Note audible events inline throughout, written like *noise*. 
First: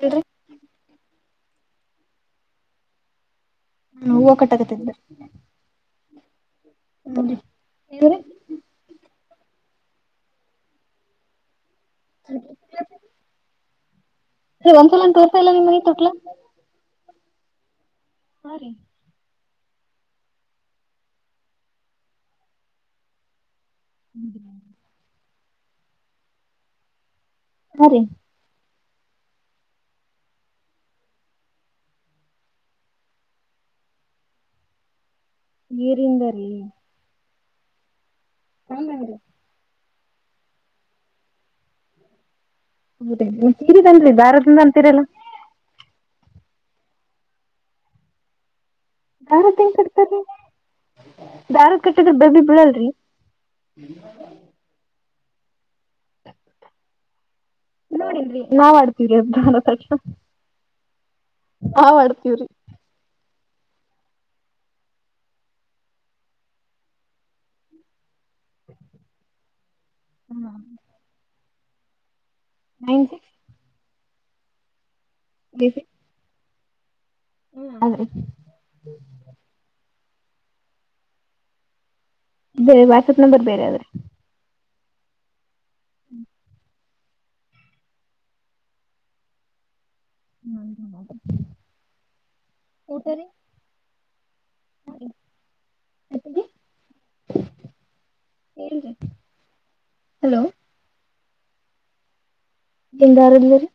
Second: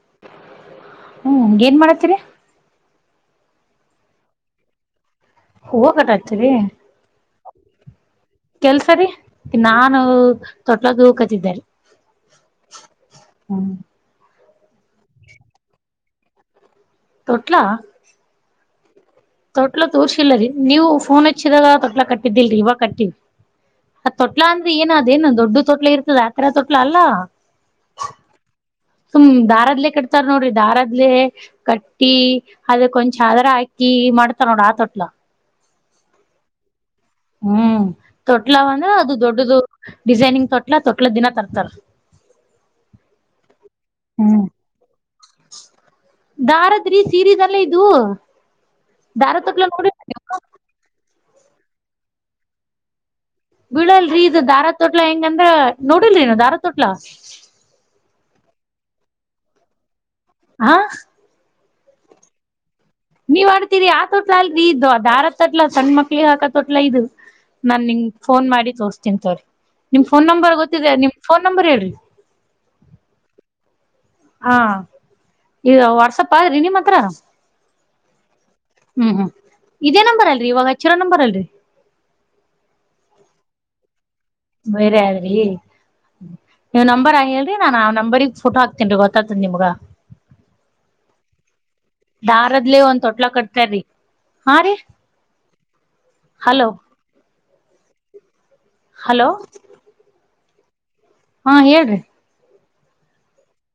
ಹೇಳ್ರಿ ಹ್ಮ್ ಏನ್ ಮಾಡತೀರಿ ಹ್ಮ ಹೂವು ಕಟ್ಟಕತ್ರ ಹೂವು ಕಟತರಿ ಹ್ಮ್ರಿ ನೀವ್ರಿ ಕೆಲ್ಸರಿೀ ನಾನು ತೊಟ್ಲೂ ಕತಿದ್ದಿದ್ದಾರೆ ಹ ಹ್ಮ್ ಒಂದ್ಸಲ ತೋಸ ಎಲ್ಲ ನೀ ಮನೆ ತುಟ್ಲ ತೊಟ್ಲ ಹ ರೀ ತೊಟ್ಲ ತೋರ್ಸಿಲ್ಲರೀ ನೀವು ಫೋನ್ ಹಚ್ಚಿದಾಗ ತೊಟ್ಲ ಕಟ್ಟಿದ್ದಿಲ್ರರಿ ಇವಾಗ ಕಟ್ಟಿವಿ ಆ ತೊಟ್ಲ ಅಂದ್ರೆ ಏನ ಅದೇನು ದೊಡ್ಡ ತೊಟ್ಲ ಇರ್ತದ ಆತರ ತೊಟ್ಲ ಅಲ್ಲಾ ಅ ರೀ ಹ ಹ್ಮ್ ದಾರದ್ಲೆ ಕಟ್ತಾರ ನೋಡ್ರಿ ದಾರದ್ಲೆ ಕಟ್ಟಿ ಅದ ಕೊಂಚದ್ರ ಹಾಕಿ ಮಡತನೋಡ ಆತೊಟ್ಲ ಏರಿಂದರ ಹ್ಮ್ ತೊಟ್ಲವ ನ ಅದು ದೊಡ್ಡದು ಡಿಸೈನಿಂಗ್ ತೊಟ್ಲ ತೊಟ್ಲ ದಿನ ತರ್ತರ್ ಹೌದ ನೀ ತೀರಿಿದನ್ರಿ ಬಾರದಿಂದ ಅಂತೀರಲ್ಲಾ ದಾರದ್ರಿ ಸೀರೀಸ್ ಎಲ್ಲ ಇದು ದಾರ ದಾರದ ತೊಟ್ಲ ನ್ ನೋಡಿರ ನೀವು ಕಟ್ತಾರರಿ ದಾರ ಕಟ್ಟಿದ್ರ ಬಬಿ ಬಿೀಳಲ್ರಿ ಬೀಳಲ್ರಿ ಇದು ದಾರಾ ತೋಟ್ಲ ಹೆಂಗಂದ್ರ ನೋಡಿಲ್ರಿ ನ ದಾರಾ ತೋಟ್ಲಾ ಿ ನಾವ್ ಆಡ್ತೀವರಿ ಅದ ಸ್ಲ್ಪ ಹಾ ಹಾ ಮಾಡಡ್ತವ್ರಿ ನೀವ್ ಆಡ್ತೀರಿ ಆ ತೋಟ್ಲ ಅಲ್ರೀ ಇದದು್ ಅ ದಾರ ತಟ್ಲಾ ಸಣ ಮಕ್ಳಿಗೆಗ್ ಹಾಕ ತೋಟ್ಲ ಇದು ನಾ ನಿಂಗ ಫೋನ್ ಮಾಡಿ ತೋರ್ತಿನ್ಂತವ್ರೀ ನಿಮ ಫೋನ್ ನಂಬರ್ ಗೊತ್ತಿದೆ ನಿಮ್ ಫೋನ್ ನಂಬರ್ ಹೇಳ್ರಿ ನಗೆ ಹಾ ಈಗ ವಾಟ್ಸಪ್ ಆದಗ್ರಿ ನಿಮ್ಮ ಹತ್ರ ಹ್ಮ್ ಅದ ಹ್ಮ್ ಹ್ಮ್ ಇದೇ ನಂಬರ್ ಅಲ್ರರಿ ಇವಾಗ ಹೆಚ್ಚಿರೋ ನಂಬರ್ ಅಲ್ರರಿ ಬೇರೆ ವಾಟ್ಸಪ್ ನಂಬರ್ ಬೇರೆ ಆದ್ರೆ ಬೇರೆ ಆದ್ರಿ ನೀವು ನಂಬರ್ ಹೇಳಿ ನಾನ್ ಆ ನಂಬರ್ ೋಟೋ ಹಾಕ್ತೀನ್ಿೀ ಗೊತ್ತತದ ನಿಮಗ ದಾರದ್ಲ ಒಂದ ಊಟ ರೀ ತೋಟ್ಲ ಕಟ್ತಾರಿ ಹಾ ರೀ ಅತ್ತಿಗೆ ಹಲೋ ಹೇಳ್ರಿ ಹಲೋ ಹಲೋ ಹಾ ಹೇಳ್ರಿ *unintelligible* ಎಂದಾರಲ್ಲರೆ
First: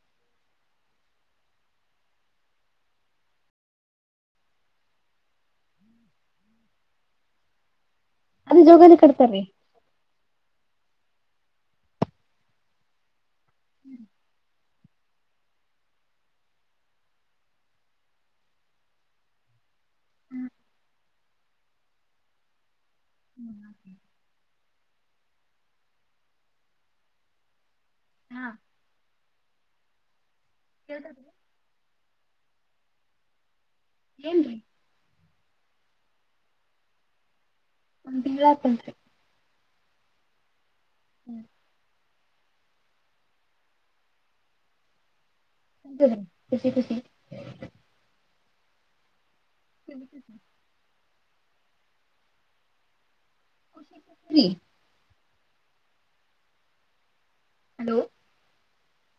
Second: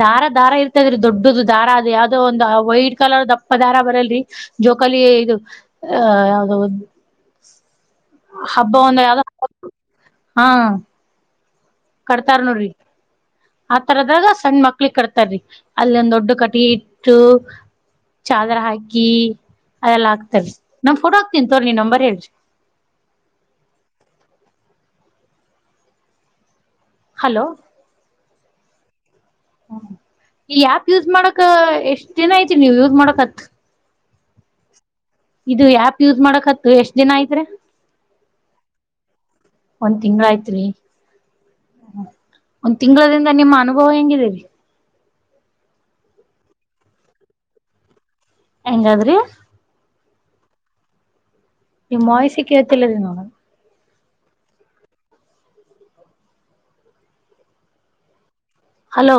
ದಾರ ದಾರ ಇರ್ತದ್ರಿ ದೊಡ್ಡದು ದಾರ ಅದು ಯಾವ್ದೋ ಒಂದು ವೈಟ್ ಕಲರ್ ದಪ್ಪ ದಾರ ಬರಲ್ರಿ ಜೋಕಾಲಿ ಇದು ಅ ಯಾವುದೋ ಒಂದು ಅಂದ್ ಜೋಗಾಲಿ ಕಟ್ತಾರೀ ಹಾ ಕಡ್ತಾರ್ ನೋಡ್ರಿ ಆತರದಾಗ ಸಣ್ ಮಕ್ ಹಕ್ಲಿ ಕಟ್ತಾರಿ ಅಲ್ಲೊಂದ್ ದೊಡ್ಡ ಕಟ್ಗಿ ಇತ್ತು ಚಾಲ ಹಾಕಿ ಅದೆಲ್ಲ ಆಗ್ತಾರಿ ನಮ್ ಕೊಡೋಗ್ಕ್ತಿರ್ ತೋರಿ ನೀ ನಂಬರ್ ಹೇಳ್ರಿ ಹ್ಮ ಹಲೋ ಹಾ ಹ ಈ ಆಪ್ ಯೂಸ್ ಕೇಳ್ತದ್ರಿ ಮಾಡಕ ಎಷ್ಟ್ ದಿನ ಐತಿ ನೀವ್ ಯೂಸ್ ಮಾಡಕತ್ ಏನ್ರಿ ಇದು ಯಪ್ ಯೂಸ್ ಮಾಡಕತ್ ಎಷ್ಟ್ ದಿನ ಆಯತ್ರಿ ಒಂದು ತಿಂಗ್ಲ್ ಆಯ್ತೇನ್ರೀ ಒಂದ್ ತಿಂಗ್ಲ್ ಆಯ್ತ್ರಿ ಹ್ಮ್ ಒಂದ್ ತಿಂಗಳದಿಂದ ನಿಮ್ಮ ಅನುಭವ ಹೆಂಗಿದೀರಿ *unintelligible* ಹ ಸ ಖುಷ ಹೆಂಗಾದ್ರಿ *unintelligible* ಸರಿ ನಿಮ್ ವಾಯ್ಸ್ ಕೇಳ್ತಿಲ್ಲ *unintelligible* ನೋಡ ರಿ ಹಲೋ ಹಲೋ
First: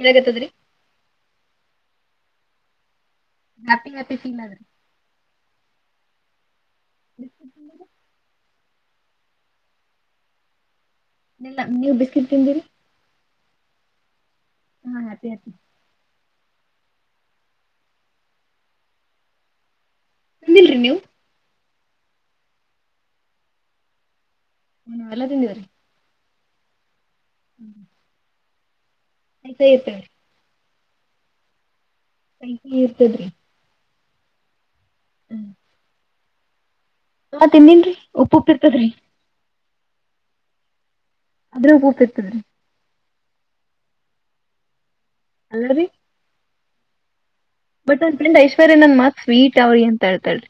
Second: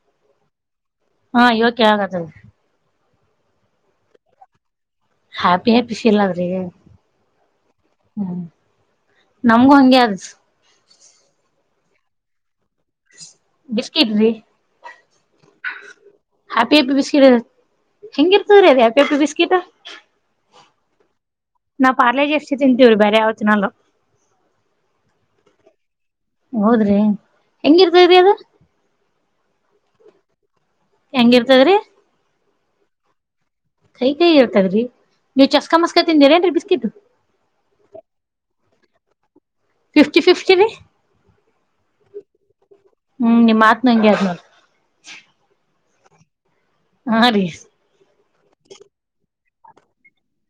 ಏನಾಗತ್ತದ್ರರಿ ಹಾ ಇವಾಗ್ ಕೇಳಾಕತಾದ್ರಿ ಹ್ಯಾಪಿ ಹ್ಯಾಪಿ ಸೀನ್ ಅದ್ ಹ್ಯಾಪಿ ಹ್ಯಾಪಿ ಸಿಲಾದ್ರಿ ಹ್ಮ್ ನಮಗೂ ಹಂಗೆ ಅದ ಇಲ್ಲ ನೀವು ಬಿಸ್ಕಟ್ ತಿಂದಿರಿ ಬಿಸ್ಕಿಟ್ ರೀ ಹಾ ಹ್ಯಾಪಿ ಹ್ಯಾಪಿ ಹ್ಯಾಪಿ ಹಪಿ ಬಿಸ್ಕಿಟ್ ಹೆಂಗ್ ಇರ್ತದ್ರಿ ಅದ ಹ್ಯಾಪಿಹ್ಯಾಪಿ ಬಿಸ್ಕಿಟ್ ತಿಂದಿಲ್ರಿ ನೀವು *unintelligible* ನಾ ಪಾರ್ಜ್ ಎಷ್ಟು ತಿಂತೀವೀ ಬೇರೆ ಯವತ್ತಿನಲ್ಲ ಹ್ಮ್ ಎಲ್ಲ ತಿದಿವರೀ ಹೌದ್ರಿ ಹೆಂಗಿರ್ತವ್ರಿ ಅದು *unintelligible* ಸ ಇತ ಹೆಂಗಿರ್ತದ್ರಿ ಕೈ ಕಹಿ ಇರ್ತದ್ರಿ ಕೈ ಕೈ ಇರ್ತದ್ರೀ ನೀವು ಚಸ್ಕ ಮಸ್ಕ ತಿಂದಿರೇನ್ರಿ ಬಿಸ್ಕಿಟ್ ಹಾ ತಿನ್ನಿನ್ರಿ ಉಪ್ಪುಉಪ್ ಇರ್ತದ್ರಿ ಫಿಫ್ಟಿ ಫಿಫ್ಟಿ ರಿ ಅದ್ರೂ ಉಪ್ಪುಪ್ ಇರ್ತದ್ರಿ ಹ್ಮ್ ನಿಮ್ಮ್ ಮಾತ್ ನಂಗೆ ಅದ್ ನೋಡ್ *unintelligible* ಹ ಹಾ ರೀ ಬಟ್ ಒಂದ್ ಫ್ರೆಂಡ್ ಐಶ್ವರ್ಯ ನನ್ ಮಾತ್ ಸ್ವೀಟ್ ಅವಿ ಅಂತ ಹೇಳ್ತಾರಿ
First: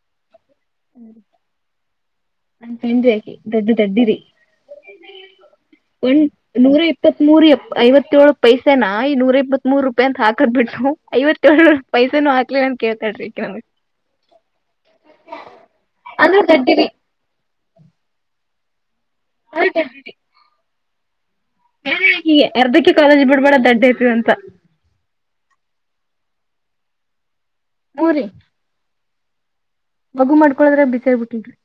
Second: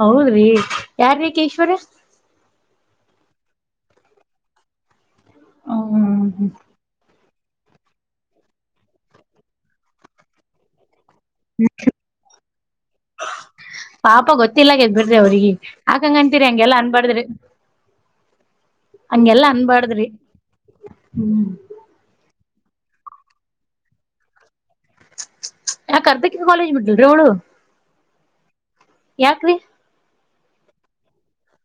ಹೌದ್ರಿ ಯಾರಿಕಿ ಐಶ್ವರ್ಯ ಅ ತಿಿಂದಿ ಯಾಕಿ ದೊಡ್ಡ ದೊಡ್ಡಿರಿ ಒಂದ್ ಹ್ಮ್ ನೂರ ಇಪ್ಪ. ಇಪ್ಪತ್ತ್ೂರುಪ್ಪ ಐವತ್ತೇಳು ಪೈಸೇನಾ ಈ ನೂರ ಇಪ್ಪತ್ ಮೂರು ರೂಪಾಯಿ ಅಂತ ಹಾಕೋದು ಬಿಡು ಐವತ್ತೇಳು ಪೈಸನೂ ಹಾಕ್ಲಿ ನನ್ ಕೇಳ್ತಾಡ್ರಿ ನನ್ಗ್. ಅವಿ ಹಕಾಂಗ ಅಂತಾ ಇರಿ ಹಂಗೆಲ್ಲಾ ಅನ್ಬಾರಡ್ದ್ರಿ ಆ ಅನ್ಬಾರ್ದ್ರಿ ಹೀಗೆ ಹ್ಮ್ *unintelligible* ಎರ್ದಕ್ಕೆ ಕಾಲೇಜ್ ಬಿಡ್ಬೇಡ ದಡ್ಡ ಐತಿವ ಅಂತ. ಯಕ ಅಂತ ಕಾಲೇಜ ಬಿಟ್ಟು ದು ಹೇಳು. ಹು ರೀ. ಯಾಕ್ರಿ. ಮಗು ಮಾಡ್ಕೊಳದ್ರ ಬ್ಯುಸಿ ಆಗಿಬಿಟ್ಟಿದೀರಿ.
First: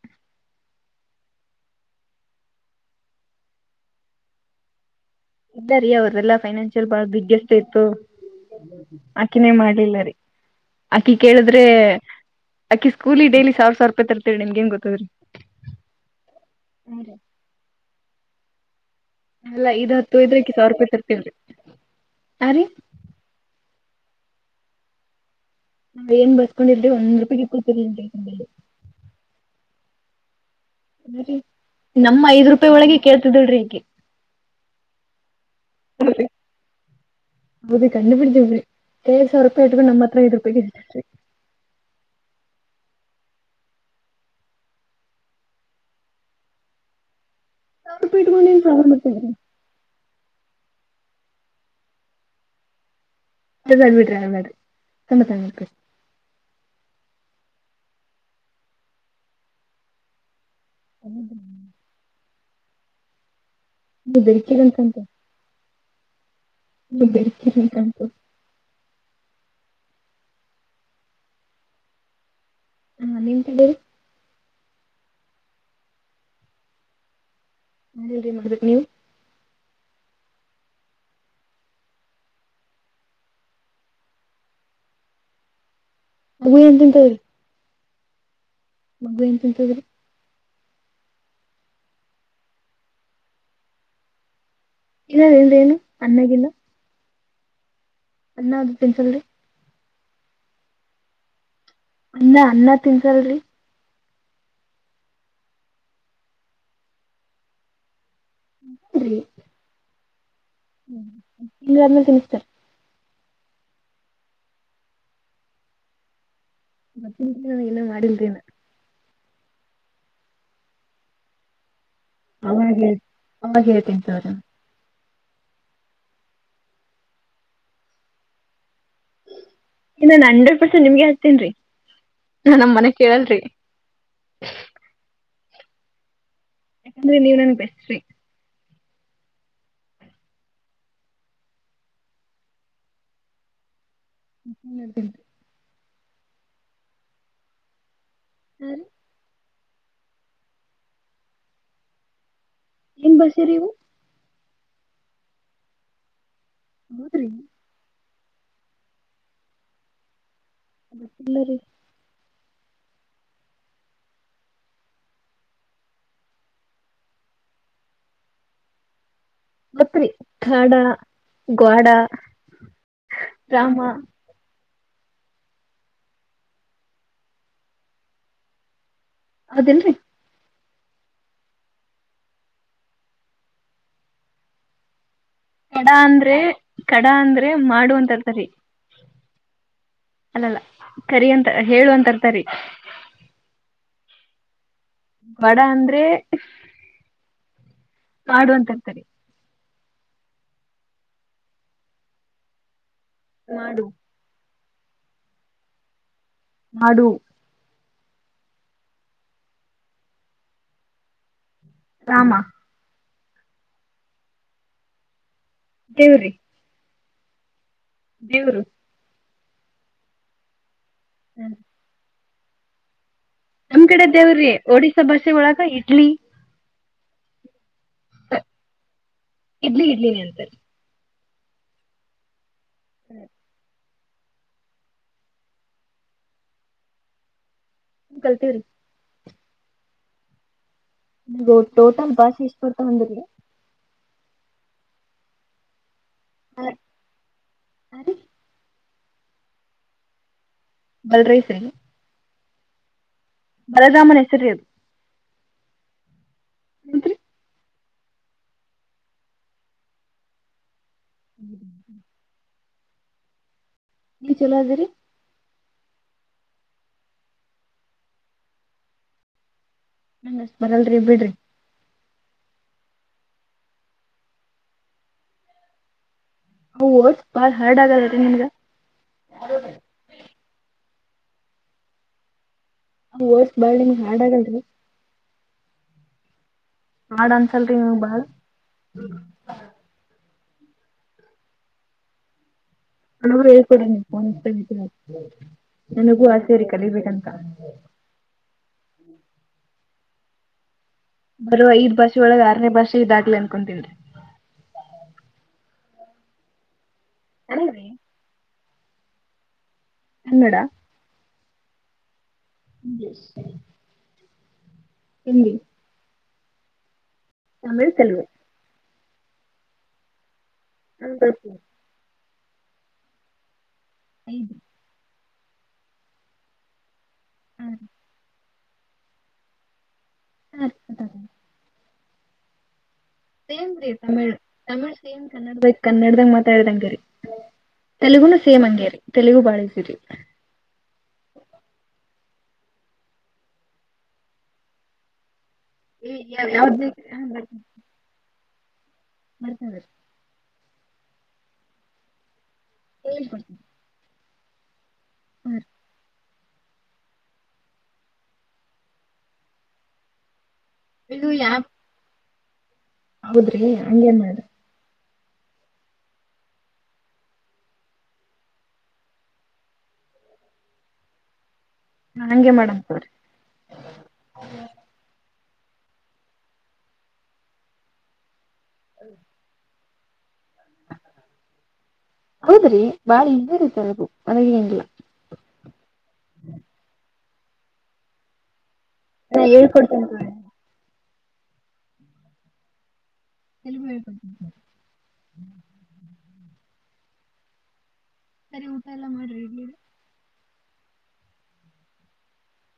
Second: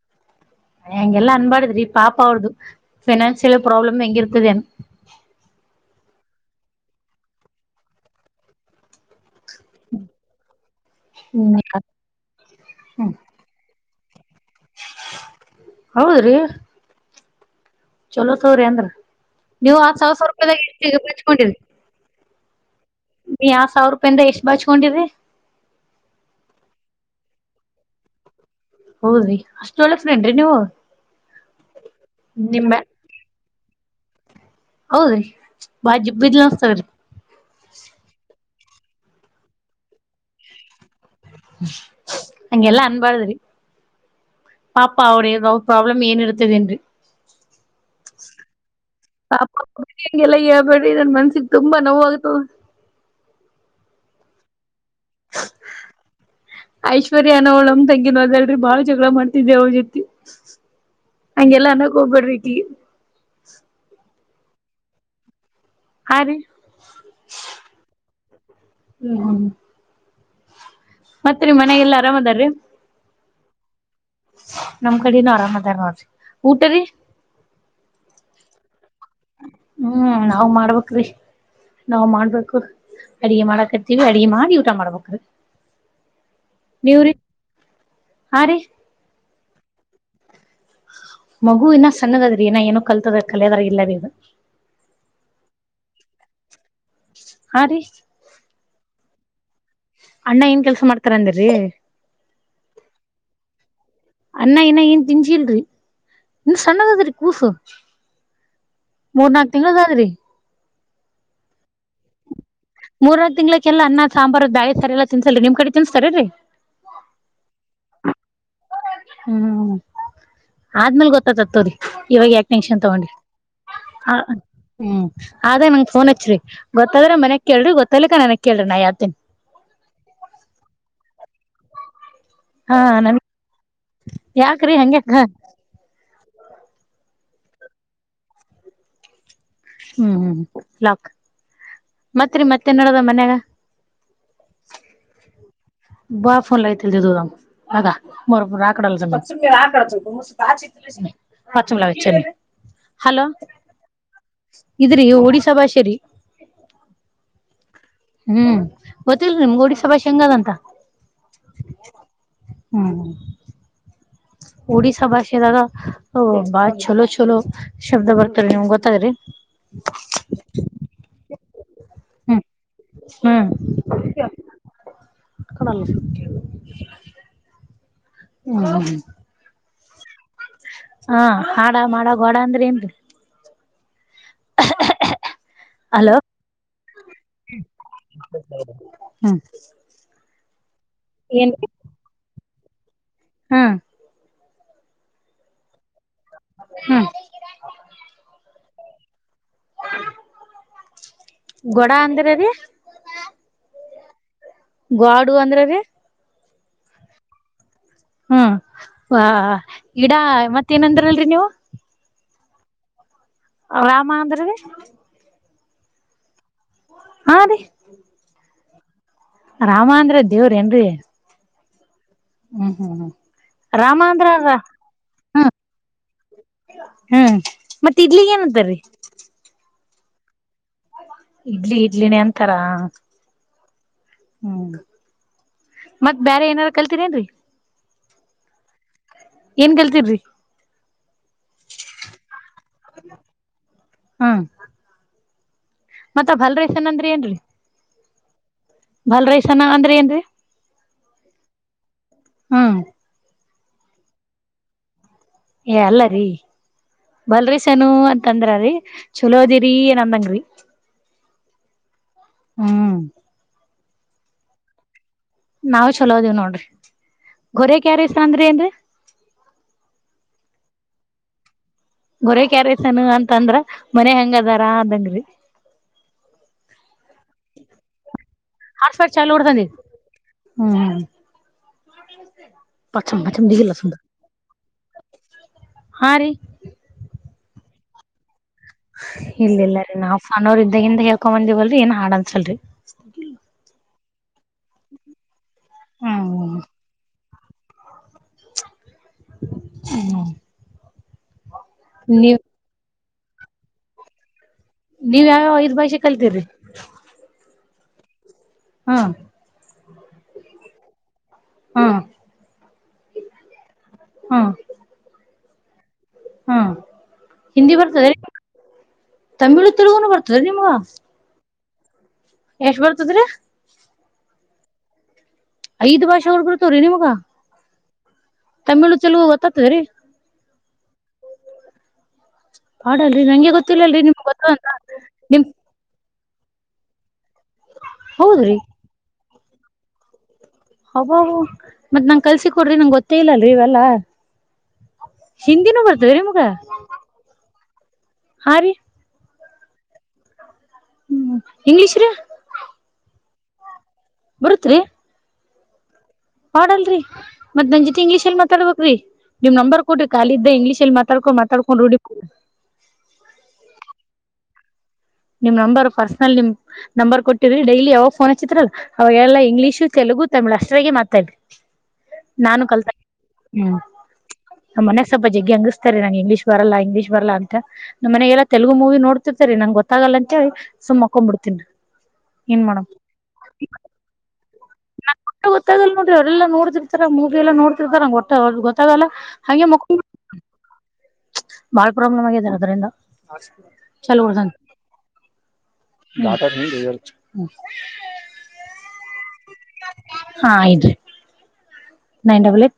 ಹೆಂಗೆಲ್ಲ ಅನ್ಬಾಡಿದ್ರಿ ಪಾಪ ಅವ್ರ್ದು ಫಿನನ್ಸಿಯಲ್ ಪ್ರಾಬ್ಲಮ್ ಹೆಂಗಿರ್ತದೇಏನು. ಇದ್ದಾರಿೀ ಅವ್ರಲ್ಲಾ ಫೈನಾನ್ಷಿಯಲ್ ಬಾಳ ಬಿಗ್ಗೆಸ್ಟ್ ಇರ್ತಿತ್ತು. ಅಕ್ಕೇ ಮಾಡ್ಲಿಲ್ಲ ರೀ ಅಕ್ಕಿ ಹ್ಮ್ ಕೇಳಿದ್ರೆ ಅಕ್ಕಿ ಹ್ಮ್ ಸ್ಕೂಲಿ ಡೈಲಿ ಸಾವಿರ ಸಾವಿರ ರೂಪಾಯಿ ತ. ನಿಮಗೆ ಗ ಗೊತ್ತದ್ರಿ. ಹೌದ್ರಿ ಚಲೋ ಸೌರಿ್ಅಂದ್ರ. ಅಲ್ಲ ನೀವು ಇದ್ ಆತ್ ಸಾವಿಸ ಹತ್ತು ಇದ್ರೆ ಆಕಿ ಸಾವಿರ ರೂಪಾಯಿ ರೂಪಾಯಿದಾಗ ತರ್ತೇಳ್ರಿ ಹಚ್ಕೊಂಡಿದರಿ ಆ ರೀ ನೀ. ಸಾವಿರ ರೂಪಾಯಿಂದ ಎಷ್ಟ್ ಬಾಚ್ಕೊಂಡಿ್ರರಿ. ನಾವ್ ಏನ್ ಬರ್ಕೊಂದ್ರಿ ಒನ್ ಒನ್ ರೂಪಾಯಿ ಕೀತ್ ಕೋತೀನಿ. ಹೌದ್ರಿ ಅಷ್ಟ ಒಳಕ್ದೇನ್ರಿ ನೀವು. ನಮ್ಮ ಐದ್ ರೂಪಾಯಿ ಒಳಗೆ ಕೇಳ್ತಿದಲ್ೀ ಈಗೆ. ಹೌದೀ ಬಾಜ್ ಬಜ್ಲಸ್ತಗ್ರೀ. ಏಳು ಸಾವಿರ ರೂಪಾಯಿ ಇಟ್ಕೊಂಡ ನಮ್ಮ ಹತ್ರಇದೆ ಬಿಡಿ. ಅಂಗ ಎಲ್ಲಾ ಅನ್ಬಾರ್ದರಿ. ಪಾಪಾ ಅವರ ಪ್ರಾಬ್ಲಂ ಏನ್ ಇತದೆನ್. ಸಾವರ್ ಪೀಟ್ ಮಾಡನ್ ಸಾವರ್ ಮಟ್ಟರಿ. ಹೆಂಗೆಲ್ಲ ಹಳ್ಬೇಡ್ರ ನನ್ ಮನ್ಸಿಿಗೆ ತುಂಬಾ ನೋವ ಆಗ್ತದೆ. ಮಟ್ರೆ ತಮ್ಮಸ *unintelligible* ಐಶ್ವರ್ಯಾನ ಅವಳಮ್ಮ್ ತಂಗಿಿನ ಅದಲ್ರಿ ಬಾಳ ಜಗಳ ಮಾಡ್ತಿದ್ದ ಅವ್ರ ಜೊತೆ. ಹಂಗೆಲ್ಲ ಅನ್ನಕ್ ಹೋಗ್ಬಿಡ್್ರಿಕಿ. ಹ ಬೆರ್ಕಿಿದಂತಂತೆ. ಹಾ ರೀ. ನೀ ಬೆಡ್ಕಿರ್ಬೇಕಟು. ಹ್ಮ್ ಹ್ಮ್. ಮತ್ರಿ ಮನೆಗೆಲ್ಲಾ ಅರಾಮ ಅದಾರ್ರೀ. ಹಾ ನಿನ್ ಕಡ. ನಮ್ ಕಡನು ಆರಾಮ್ ಅದಾರಿ ಊಟ ರೀ. ನನ್ ಎಲ್ರಿೀ ಮಾಡಬೇಕ ನೀವು. ಹ್ಮ್ ನಾವು ಮಾಡ್ಬೇಕ್ ರೀ. ನಾವವು ಮಾಡ್ಬೇಕು ಅಡಿಗೆ ಮಾಡ ಕತಿೀವಿ ಅಡಗೆ ಮಾಡಿ ಊಟ ಮಾಡ್ಬೇಕ್ರ. ಹವು ಎನ್ ತಿಂತದೆ. ಹಾ ರೀ. ಮಗ ಎಂತಂತದ್ರ. ಮಗು ಇನ್ನ ಸಣ್ಣದದ್ರಿ ಏನ ಏನೋ ಕಲ್ತದ ಕಲಿಯದಾರ ಇಲ್ಲ ಬಿೇ ಅಗ. ಇಲ್ಲ ನಿ್ದೇನು ಅನ್ನಗಿಲ್ಲ. ಹಾ ರೀ. ಅನ್ನ ಅದು ತಿನ್ಸಲ್ರಿ. ಅಣ್ಣ ಏನ್ ಕೆಲ್ಸ ಮಾಡ್ತಾರಂದ್ರರಿ. ಅನ್ನ ಅನ್ನ ತಿನ್ಸಾಅಲ್ಲರೀ. ಅ್ಣ ಇನ ಏನ್ ತಿನ್ಚಿಲ್ರಿ ಇನ್ ಸಣ್ಣದದ್ರಿ ಕೂಸು ಮೂರ್ನಾಾಕ್ ತಿಂಗಂಳದ ಆದ್ರಿ. ತಿಾದ್ಮ ತಿಮಿಸ್ತಾರೆ ಮೂರದ್ ತಿಂಗಳಕ್ಕೆಲ್ಲ ಅನ್ನ ಸಾಂಬಾರು ಬಾಿ ಸಾರಿ ಎಲ್ಲಾ ತಿನ್ಸಲ್ರಿ ನಿಮ್ ಕಡೆ ತಿನ್ಸ್ತಾರರರಿ ಮತ್ತ ನನಗ ನ ಮಾಡಿಲ್ರಿೇನ ಹ್ಮ್ ಆದ್ಮೇಲ್ ಗೊತ್ತತತ್ತೋರಿ ಇವಾಗ ಯಾಕೆ ಅವಾಗ ಟೆನ್ಕ್ಷನ್ ಹೇಳ್ ತಗೊಂಡಿ ಅವಾಗ ಹೇಳ್ತೇನ್ ಹ ತಗೋರಿ ನಾ ಹ್ಮ್ ಆದ ನಂಗ್ ಫೋನ್ ಹಚ್ಚ್ರರಿ ಗೊತ್ತಾದ್ರೆ ಮನ್ಯಗ್ ಕೇಳ್ರಿ ಗೊತ್ತಲಿಕ್ಕ ನನಗ್ ಕೇಳಿ ನಾ ಯಾವ್ದ ಇನ್ನನ್ ಹಂಡ್ರೆಡ್ ಪರ್ಸೆಂಟ್ ನಿಮ್ಗೆ ಹಕ್ತೇನ್ೀ ಹಾ ನನ್ ಯಾಕ್ರಿ ಹಗೆ ಯಾಕಂದ್ರೆ ನೀವ್ ನನ್ ಬೆಸ್ರಿ ಹ್ಮ್ ಹ್ಮ್ ಲಾಕ್ ಮತ್ರಿ ಮತ್ತೆ ನೋಡದ ಮನ್ಯಾಗ ಹ್ಮ ಬಾಫನ್ ಲ ಇತಿ ದ ದದುದಾಮ ಅಗ ಬರಬ ಆಕಡಲ್ಲ ಜಮ ಚಮಲ ಹೆಂಗ್ ಬರ್ಸೀರಿ ಇವು ಇದ್ರಿ ಒಡಿಸಾ ಭಾಷೆರಿ ಹತ್ರೀ ಹ್ಮ್ ಗೊತ್ತಿಲ್ರಿ ನಿಮ್ಗೆ ಗೋಡಿ ಸಭಾಷ್ ಹೆಂಗ ಅದಂತ ಮತ್ತಿಲ್ಲಾರೆ ಹ್ಮ್ ಹ್ಮ ಒಡಿಸ್ಾ ಭಾಷೆದಾಗ ಬಾ ಚಲೋ ಛಲೋ ಶಬ್ದ ಬರ್ತಾರೆ ನಿಮ್ ಗೊತ್ತಾದ್ರಿ ಮತ್ರಿ ಕಖಾಡ ಕ್ವಾಡಾ ಹ್ಮ್ ಗಾಮ ಹ್ಮ ಅದೇನ್ರರಿ ಹಾ ಹಾಡ ಮಾಡೋಡ ಅಂದ್ರೆ ಏನ್ ಹ ಕಡ ಅಂದ್ರೆ ಕಡ ಅಂದ್ರೆ ಮಾಡುವ ಅಂತರ್ತರಿ ಹ್ಮ್ ಅಲ್ಲಲ್ಲ ಕರಿ ಅಂತ ಹೇಳುವ ಅಂತರ್ತರಿ ಹಾ ಬಡ ಅಂದ್ರೆ ಹ್ಮ್ ಮಾಡುವಂತರ್ತಾರೆ ಗೋಡ ಅಂದರ ರೀ ಮಾಡು ಗಾಡು ಅಂದ್ರ ರ ನಾಡು ಹ್ಮ್ ವಾ ಗಿಡಾ ಮತ್ತೇಏನಂದ್ರಲ್ರರಿ ನೀವು ಆಾ ರಾಮಾಂದ್ರದ ದೇವ್ರಿ ಹಾ ರೀ ದೇವರು ರಾಮ ಅಂದ್ರೆ ದೇವ್ರ ಏನ್ರಿ ಹ್ಮ್ ಹ್ಮ್ ಹ್ಮ್ ನಮ್ ರಾಮ ಕಡೆ ಅಂದ್ರ ದೇವ್ರಿ ಒಡಿಸಶಾ ಭಾಷೆ ಹಾ ಒಳಗ ಇಡ್ಲಿ ಹ್ಮ್ ಮತ್ತೆ ಇಡ್ಲಿಗ ಏನಂತಾರರಿ ಇನೆ ಅಂತಾರೆ ಇಡ್ಲಿ ಇಡ್ಲಿನೇ ಅಂತಾರ ಹ್ಮ್ ಮತ್ ಬೇರೆ ಏನಾರ ಕಲ್ತೀರ ಏನ್ರಿ ನಿ ಕಲ್ತ ರೀ ಏನ್ ಕಲ್ತಿದ್ರಿ *inaudible* ನಿಮದು ಟೋಟಲ್ ಭಾಷೆ ಎಷ್ಟ ಬಡ್ತಾ ಬಂದ್ರೀ ಹ್ಮ್ ಮತ್ತ ಭಲ್ ರೈಸನ್ ಅಂದ್ರ ಏನ್ರಿ ಭಲ್ರಸನ ಅಂದ್ರ ಏನ್ರೀ *inaudible* ಬಲ್ರೈಸರಿ *unintelligible* ಹ್ಮ್ ಬರರಾಮನ್ ಹೆಸರಿರು *unintelligible* ಏ ಅಲ್ಲರಿೀ ಬಲ್ರಿೀ *unintelligible* ನು ಅಂತಂದ್ರದೀ ಚಲೋದಿರಿಏ ನಂದಂಗ್ರಿ ಹ್ಮ್ ಹ್ಮ್ ನೀವು ಚಲೋ ಅದಿರಿ ನಾವವು್ ಚಲೋದೇವ್ ನೋಡ್ರಿ ಗೊರೆಕ್ ಯಾರ ಇಸ್ರ ಅಂದ್ರಿ ಏನ್ ನನ್ಷ್ಟ ಬರಲ್ರಿ ಬಿಡ್ರಿ *unintelligible* ಗೊರೆ ಕ್ಯಾರಸನು ಅಂತಂದ್ರ ಮನೆ ಹೆಂಗ ಅದಾರ ಅದಂಗ್ರಿ ಹಓ ಬಾ ಹಾರ್ಡ್ ಆಗದತ್ತೆ ನಿಮ್ಗ *unintelligible* ಹಫರ್ ಚಲು ಉಡ್ತಿ ಹ್ಮ್ ಆ ಪಾಮ ಪಮ ವರ್ಡ್ಸ್ ದ ಬಾಳ ಗಲ್ಲ ಸಂದ ನಿಮ್ಗ್ ಹಾರ್ಡ್ ಆಗಲ್ರಿ ಹಾ ರೀ *unintelligible* ಮಾಡಾ ಅನ್ಸಲ್ರಿ ನೀವ ಬಾಳ್ ಇಲ್ಲ ಇಿಲ್ಲ ರೀ ನ ಹಾಫ್ ಅನ್ ಅವರ್ ಇದ್ದ ಹಿಂದ ಹೇಳ್ಕೊ ಬಂದಿವವಲ್ರಿ ಏನ್ ಹಾಡನ್ಸಲ್ರರಿ ನಾನರು ಹೇಳ್ ಕೊಡನೆ *unintelligible* ನನಗೂ ಆಸೆ ಹ್ಮ್ ರೀ ಕಲಿಬೇಕಂತ *inaudible* ಹ್ಮ್ ಹ *unintelligible* ಬರುವಐ್ ಭಾಷೆ ಒಳಗ್ ಆರನೇ ಭಾಷೆ ಇದಾಗ್ಲಿ ಅನ್ಕೊಂತನ್ ನೀವ್ ಯಾವ್ಯಾವ ಐದ್ ಭಾಷೆ ಕಲ್ತಿದ್ರಿ ಅೀ *unintelligible* ಹಾ ಕನ್ನಡ ಹಾ ಇಂಗ್ಲಿಷ್ ಹಾ ಹಿಂದಿ ಹ್ಮ ಹಿಂದಿ ತಮಿಳ್ ಬರ್ತದೆ ತೆಲುಗು ತಮಿಳು ತೆಲುಗುನು ಬರ್ತದೆ ನಿಮ್ಗ ಎಷ್ಟ್ ಬರ್ತದ್ರಿ ಐದು ಐದ್ ಭಾಷೆ ತೋ್ರರಿ ನಿಮಗ ಹ್ಮ್ ತಮಿಳು ತೆಲುಗು ಬರ್ತದಾರಿ ಹ ಪಾಡಲ್ರಿ ನಂಗೆ ಸೇಮ್ ರೀ ಗೊತ್ತಿಲ್ಲಲ್ರಿ ನಿಮ್ಗ್ ತಮಿಳ್ ಗೊತ್ತ ಅಂತ ತಮಿಳ್ ಸೇಮ್ ನಿಮ್ ಕನ್ನಡ ಬಕ್ ಕನ್ನಡ *unintelligible* ಮಾತಾಡಂಗರಿ ತೆಲುಗುನು ಹೌದ್ರಿ ಸೇಮ್ ಹಂಗ್ಯರಿ ತೆಲುಗು ಬಹಳ ಈಸಿ ಹಬ ಮತ್ ನಂ ಕಲ್ಸಿ ಕೊಡ್ರಿ ನಂಗೆ ಗೊತ್ತೇ ಇಲ್ಲಲ್ ಇವೆಲ್ಲ ಹಿಂದಿನೂ ಬರ್ತವೆ ರೀ ನಿಮ್ಗಾ *inaudible* ಹಾ ರೀ ಬರುತ್ತಿರಿ ಹ್ಮ್ ಇಂಗ್ಲೀಷ್ ರೀ *unintelligible* ಬರುತ್ರಿ ಹ ರಿ ಮಾಡಾಡಲ್ರರಿ ಮತ್ ನನ್್ಿ ಇಂಗ್ಲೀಷ ಅಲ್ಲಿ ಮಾತಾಡ್ಬೇಕಕ್್ರೀ ನಿಮ್ ನಂಬರ್ ಕೊಡಿ ಕಾಲ ಇದ್ದ ಇಂಗ್ಲೀಷ್ ಚಲ್ ಮಾತಡಕೊಂಡ ಮಾತಾಡ್ಕೊಂಡ ರುಡಿ *unintelligible* ಹೌದ್ರಿ ಹಂಗೇನ್ ಮಾಡ್ದ ನಿಮ್ ನಂಬರ್ ಪರ್ಸನಲ್ ನಿಮ್ ನಂಬರ್ ಕೊಟ್ಟಿದ್ರಿ ಡೈಲಿ ಯಾವಾಗ ೋನ್ ಹಚ್ಚಿದ್ರಲ್ ಅವಾಗೆಲ್ಲ ಇಂಗ್ಲಿಷ ತೆಲುಗ *unintelligible* ಅಷ್ಟ್ರಗೆ ಮಾತಾಡ್ಿ ಹಂಗೆ ನಾನು ಮಾಡಮ್ ಕಲ್ತಾನಿ ತಗೋರಿ. ಹ್ಮ್ ಮನಾಗ *unintelligible* ಜಗ್ಗಿ ಅಂಗ್ತಾರೆ ನನ್ಗೆ ಇಂಗ್ಲಿಷ್ ಬರಲ್ಲ ಇಂಗ್ಲಿಷ್ ಬರಲ್ಲ ಅಂತ ನಮ್ಮನೆಲೆಲ್ಲ ತೆಲುಗು ಮೂವಿ ನೋಡ್ತಿರ್ತಾರೆ ನನ್ಗೆ ಗೊ ಸುಮ್ಮ ಮನ್ಕೊಬಿಡ್ತೀನ ಏನ್ ಮಾಡದು ಸರಿ ತಗೋ ಅದೇನಿಲ್ಲ. ನಂಗ್ ಗೊತ್ತಗಲ್ಲ ನೋಡಿ ಅವ್ರಲ್ಲ ನೋಡ್ತಿರ್ತಾರ ಮೂವಿ ಎಲ್ಲ ನೋಡ್ತಿರ್ತಾರ *unintelligible* *unintelligible* ಬಾಳ ಪ್ರಾಬ್ಲಮ್ ಆಗಿದ್ದಾರೆ ಅದರಿಂದ *unintelligible* ಚಲೋ ಅದನ ಮಾತ ಹ *unintelligible* ಸರಿ ಊಟ ಎಲ್ಲಾ ಮಾಡ್ರಿ ಇಡ್ಲಿ ಹಾ ಇಡ್ರಿ ನೈನ್ ಡಬಲ್ ಏಟ್